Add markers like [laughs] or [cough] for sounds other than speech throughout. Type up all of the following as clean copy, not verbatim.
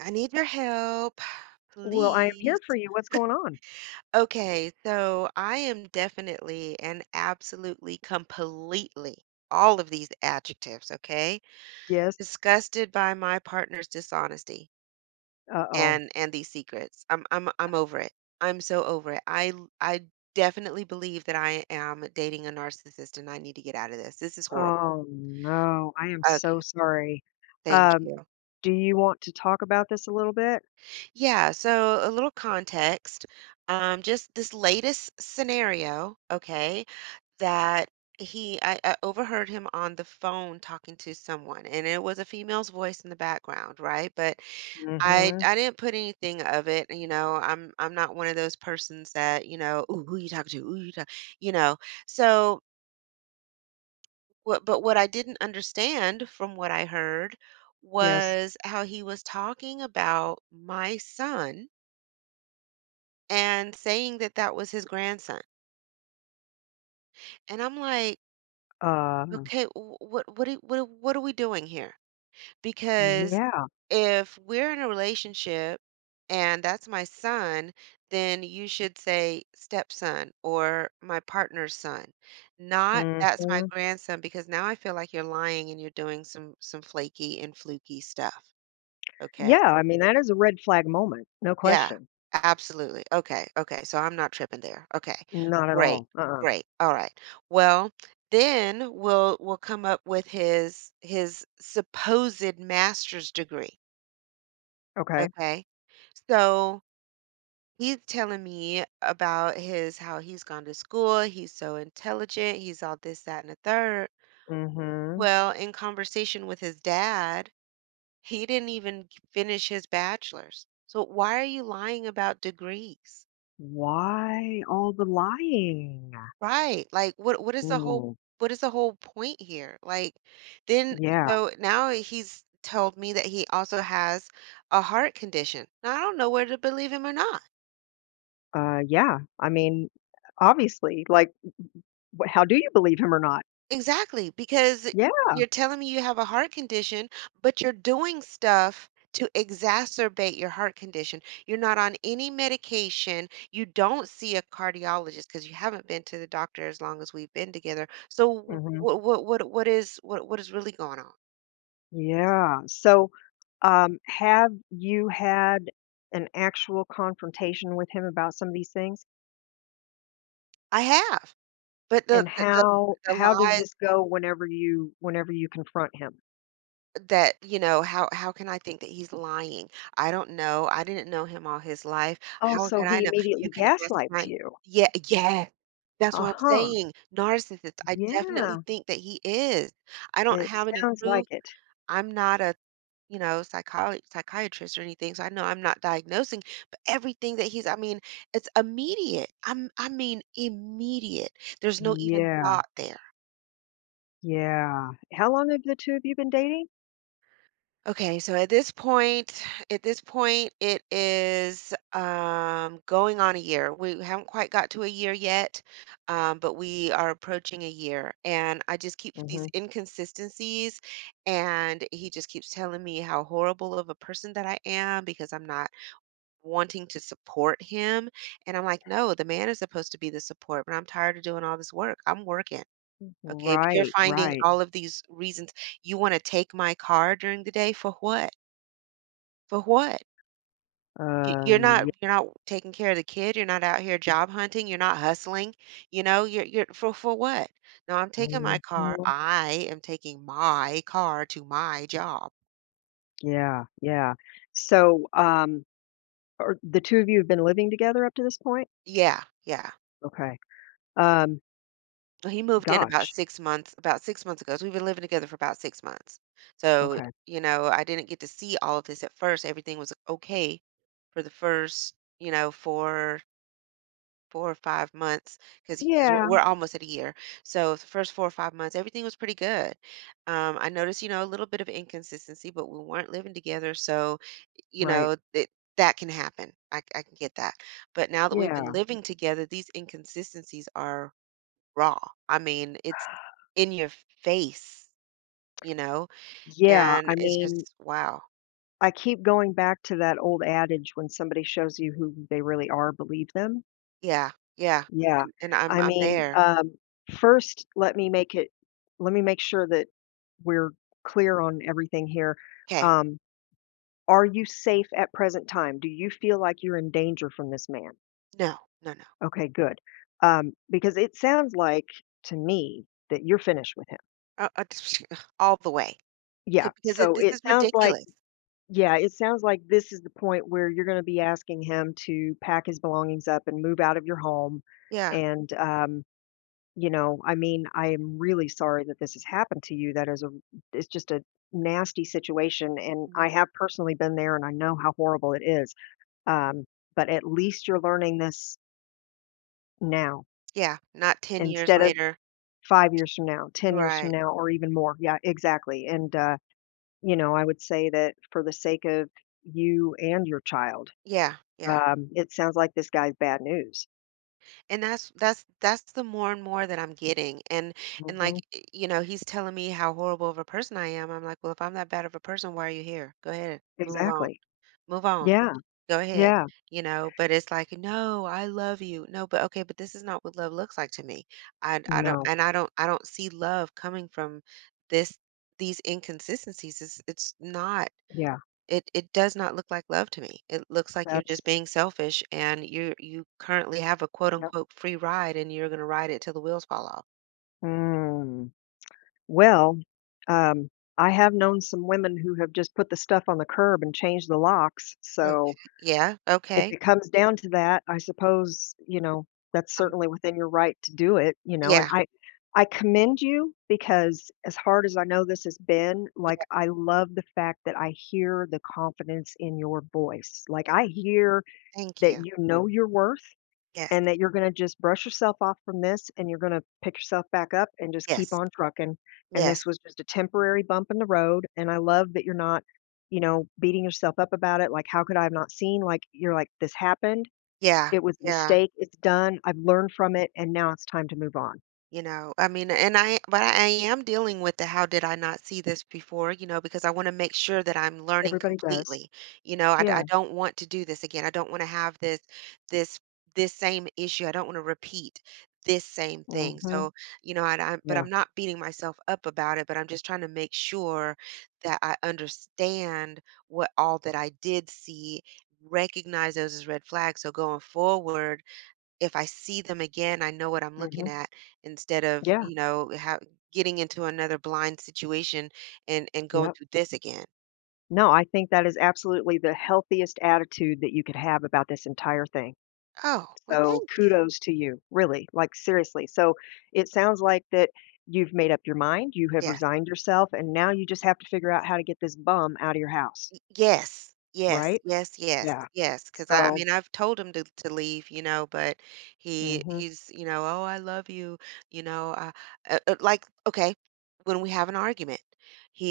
I need your help, Well, I am here please. for you. What's going on? Okay, so I am definitely and absolutely, completely, all of these adjectives, okay? Yes. Disgusted by my partner's dishonesty Uh-oh. and these secrets. I'm over it. I'm so over it. I definitely believe that I am dating a narcissist and I need to get out of this. This is Oh, horrible. oh no. I am so Okay, sorry. thank Um, you. do you want to talk about this a little bit? Yeah, so a little context. Just this latest scenario, okay? that he I overheard him on the phone talking to someone, and it was a female's voice in the background, right? But i Mhm. i didn't put anything of it. I'm not one of those persons that, you know, ooh, who you talking to? Ooh, you, talk, you know so what, but what I didn't understand from what I heard Yes. was how he was talking about my son and saying that that was his grandson. And I'm like, Uh, okay, what are we doing here? Because yeah. if we're in a relationship and that's my son, then you should say stepson or my partner's son, not that's my Mhm. grandson, because now I feel like you're lying and you're doing some flaky and fluky stuff. Okay. Yeah, I mean, that is a red flag moment. No Yeah, question. absolutely. Okay. Okay. So I'm not tripping there. Okay. Not at Great. all. Uh-uh. Great. All right. Well, then we'll come up with his supposed master's degree. Okay. Okay. So he's telling me about his how he's gone to school, he's so intelligent, he's all this, that, and a third. Mhm. Well, in conversation with his dad, he didn't even finish his bachelor's. So why are you lying about degrees? Why all the lying? Right. Like, what is the whole, Mm. what is the whole point here? Like then Yeah. so Now he's told me that he also has a heart condition. Now I don't know whether to believe him or not. Yeah. I mean, obviously, like, wh how do you believe him or not? Exactly, because Yeah. you're telling me you have a heart condition, but you're doing stuff to exacerbate your heart condition. You're not on any medication. You don't see a cardiologist because you haven't been to the doctor as long as we've been together. So Mhm. What is really going on? Yeah. So, have you had an actual confrontation with him about some of these things? I have, but And how the how does lies this go whenever you confront him? that, you know, how can I think that he's lying? I don't know. I didn't know him all his life. Oh, How so can I he know? immediately You can ask gaslights my, you. yeah, yeah, that's what I'm Uh-huh. saying. Narcissist. I definitely Yeah. think that he is. I don't It have any sounds like proof. it. I'm not a, you know, psychiatrist or anything, so I know I'm not diagnosing, but everything that he's, I mean, it's immediate. I'm I mean Immediate. There's no even Yeah. thought there. Yeah. How long have the two of you been dating? Okay, so at this point, it is, going on a year. We haven't quite got to a year yet, but we are approaching a year. And I just keep Hmm. these inconsistencies, and he just keeps telling me how horrible of a person that I am because I'm not wanting to support him. And I'm like, no, the man is supposed to be the support, but I'm tired of doing all this work. I'm working. Okay, but you're Right, finding right. all of these reasons. You want to take my car during the day for what? For what? You you're Yeah. not you're not taking care of the kid, you're not out here job hunting, you're not hustling, you know, you're for what? No, Mhm. I am taking my car to my job. Yeah, yeah. So, or the two of you have been living together up to this point? Yeah, yeah. Okay. Um, Well, he moved in about gosh, 6 months, ago, so we've been living together for about 6 months. So, okay. you know, I didn't get to see all of this at first. Everything was okay for the first, you know, 4 or 5 months, because we're Yeah, we're almost at a year. So the first 4 or 5 months, everything was pretty good. I noticed, you know, a little bit of inconsistency, but we weren't living together, so, you right. know, that can happen. I can get that. But now that we've been Yeah, living together, these inconsistencies are raw. I mean, it's in your face, you know. yeah, Yeah. I And it's mean, just, wow. I keep going back to that old adage, "When somebody shows you who they really are, believe them." Yeah, yeah, Yeah, and I I'm mean, there. First, let me make sure that we're clear on everything here. Okay. Um, are you safe at present time? Do you feel like you're in danger from this man? No, no, no. Okay, good. Because it sounds like to me that you're finished with him. Uh, uh, [laughs] all the way. C Yeah. Because it So this it is sounds like, ridiculous. yeah, it sounds like this is the point where you're going to be asking him to pack his belongings up and move out of your home. Yeah. And, I mean, I am really sorry that this has happened to you. It's just a nasty situation. And I Mhm. have personally been there and I know how horrible it is. Um, but at least you're learning this now Yeah, not 10 years instead of later. 5 years from now, 10 years from Right. now, or even more. Yeah, exactly, and, I would say that for the sake of you and your child, Yeah, yeah, it sounds like this guy's bad news. and that's the more and more that I'm getting. And, Mhm, like, eh, you know, he's telling me how horrible of a person I am. I'm like, "Well, if I'm that bad of a person, why are you here? Go ahead, move on, exactly. move on, Yeah, go ahead," yeah. you know, but it's like, "No, I love you." No, but okay, but this is not what love looks like to me. I don't, No, and I don't see love coming from this these inconsistencies. It's not, yeah, It it does not look like love to me. It looks like you're just that's being selfish, and you currently have a quote yep. unquote free ride and you're gonna ride it till the wheels fall off. Mm. Well, um, I have known some women who have just put the stuff on the curb and changed the locks, Okay. so Yeah. if Okay. it comes down to that, I suppose, you know, that's Um, certainly within your right to do it, you know, and yeah. I commend you because as hard as I know this has been, like, Yeah. I love the fact that I hear the confidence in your voice. Like, I hear Thank that you. you know your worth Yes. and that you're gonna just brush yourself off from this, and you're gonna pick yourself back up and just keep Yes. on trucking, and this Yes. was just a temporary bump in the road, and I love that you're not, you know, beating yourself up about it, like, "How could I have not seen?" Like, you're like, "This happened, Yeah. it was a Yeah. mistake, it's done, I've learned from it, and now it's time to move on." You know, I mean, and I but I am dealing with the how did I not see this before, you know, because I want to make sure that I'm learning Everybody does. completely. You know, Yeah. I don't want to do this again. I don't want to have this this same issue. I don't want to repeat this same thing. Mhm. So, you know, I but Yeah. I'm not beating myself up about it, but I'm just trying to make sure that I understand what all that I did see, recognize those as red flags. So going forward, if I see them again, I know what I'm looking Mhm. at instead of, Yeah. you know, how, getting into another blind situation and going Yep. through this again. No, I think that is absolutely the healthiest attitude that you could have about this entire thing. Oh, well, So thank you. kudos to you, really, like, seriously. So it sounds like that you've made up your mind, you have Yeah. resigned yourself, and now you just have to figure out how to get this bum out of your house, Y Yes. Yes, right? yes, yes, Yeah. yes. Cause I So mean, I've told him to leave, you know, but mm mhm, he's, you know, "Oh, I love you," you know. Like, okay, when we have an argument,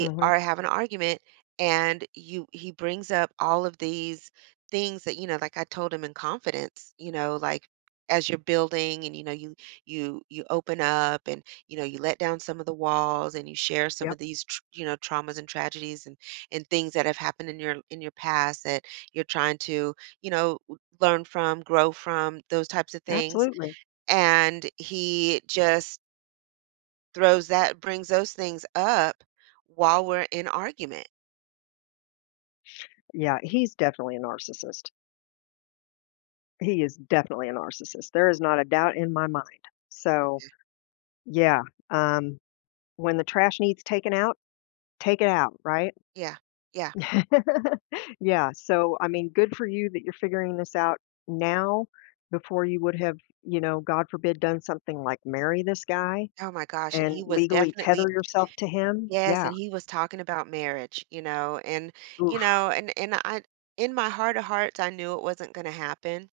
mm mhm. are have an argument and you he brings up all of these things that, you know, like I told him in confidence, you know, like, as you're building and, you know, you open up and, you know, you let down some of the walls and you share some of Yep, these tr you know, traumas and tragedies and things that have happened in your past that you're trying to, you know, learn from, grow from, those types of things. absolutely. And he just throws that brings those things up while we're in argument. Yeah, he's definitely a narcissist. He is definitely a narcissist. There is not a doubt in my mind. So, Okay. yeah, um, when the trash needs taken out, take it out, right? Yeah. Yeah. [laughs] Yeah, so, I mean, good for you that you're figuring this out now before you would have, you know, God forbid, done something like marry this guy Oh my gosh. And and he was legally tether definitely, yourself to him. yes, Yeah. and he was talking about marriage, you know. Oof. And I, in my heart of hearts, I knew it wasn't gonna happen,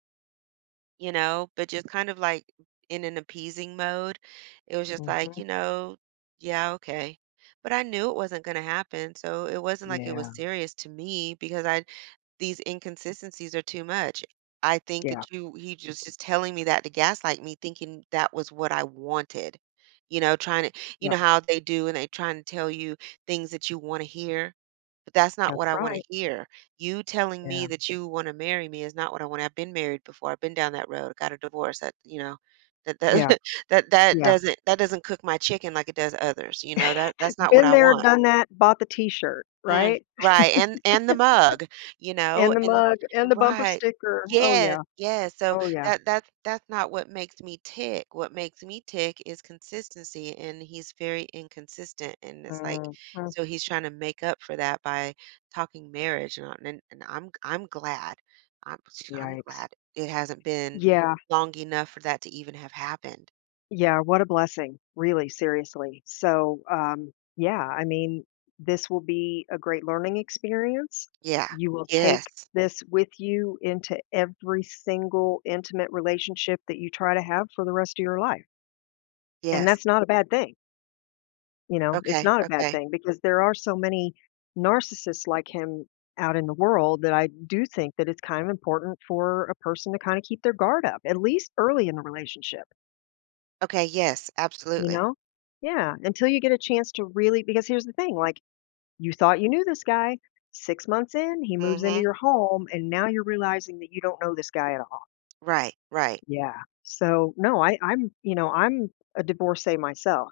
you know, but just kind of like in an appeasing mode. It was just like, Mhm. you know, yeah, okay. But I knew it wasn't going to happen. So it wasn't like it was Yeah, serious to me because I, these inconsistencies are too much. I think yeah, that you he just is telling me that to gaslight me, thinking that was what I wanted. You know, trying to, you yep, know how they do, and they trying to tell you things that you want to hear, but that's not that's what I want to right. hear. You telling Yeah, me that you want to marry me is not what I want. I've been married before. I've been down that road. Got a divorce. That, you know, yeah, that [laughs] that yeah. doesn't, that doesn't cook my chicken like it does others. You know, that that's not what Been I there, want. done that, bought the t-shirt, Mm, right? right, and the mug, you know, And the and mug and the bumper right. sticker. Oh, Yes, yeah. yes, so Oh, yeah. That's not what makes me tick. What makes me tick is consistency, and he's very inconsistent, and it's like, Mhm. so he's trying to make up for that by talking marriage, and I'm glad. I'm I'm Yikes. glad it hasn't been Yeah. long enough for that to even have happened. Yeah, what a blessing, really, seriously. So, yeah, I mean, this will be a great learning experience. Yeah. You will take Yes. this with you into every single intimate relationship that you try to have for the rest of your life. And Yes. that's not a bad thing. You know, it's Okay. not a bad Okay. thing because there are so many narcissists like him out in the world that I do think that it's kind of important for a person to kind of keep their guard up, at least early in the relationship. Okay. Yes. You Absolutely. know? Yeah, until you get a chance to really because here's the thing, like, you thought you knew this guy, 6 months in, he moves into Hmm. your home, and now you're realizing that you don't know this guy at all. Right, right. Yeah. So, no, I I'm you know, I'm a divorcee myself.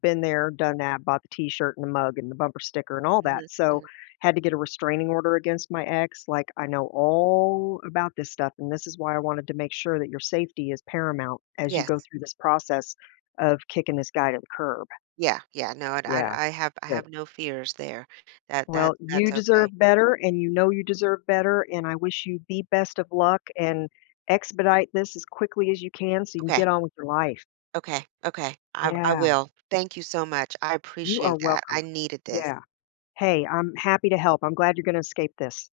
Been there, done that, bought the t-shirt and the mug and the bumper sticker and all that, Mhm, so, mhm. had to get a restraining order against my ex, like, I know all about this stuff, and this is why I wanted to make sure that your safety is paramount as you Yes. go through this process of kicking this guy to the curb. Yeah, yeah, no, Yeah, I good. have no fears there. Well, you That's deserve okay. better, and you know you deserve better, and I wish you the best of luck and expedite this as quickly as you can so you can Okay, get on with your life. okay, okay. I Yeah, will. Thank you so much. I you are appreciate that. welcome. I needed this. Yeah. Hey, I'm happy to help. I'm glad you're gonna escape this.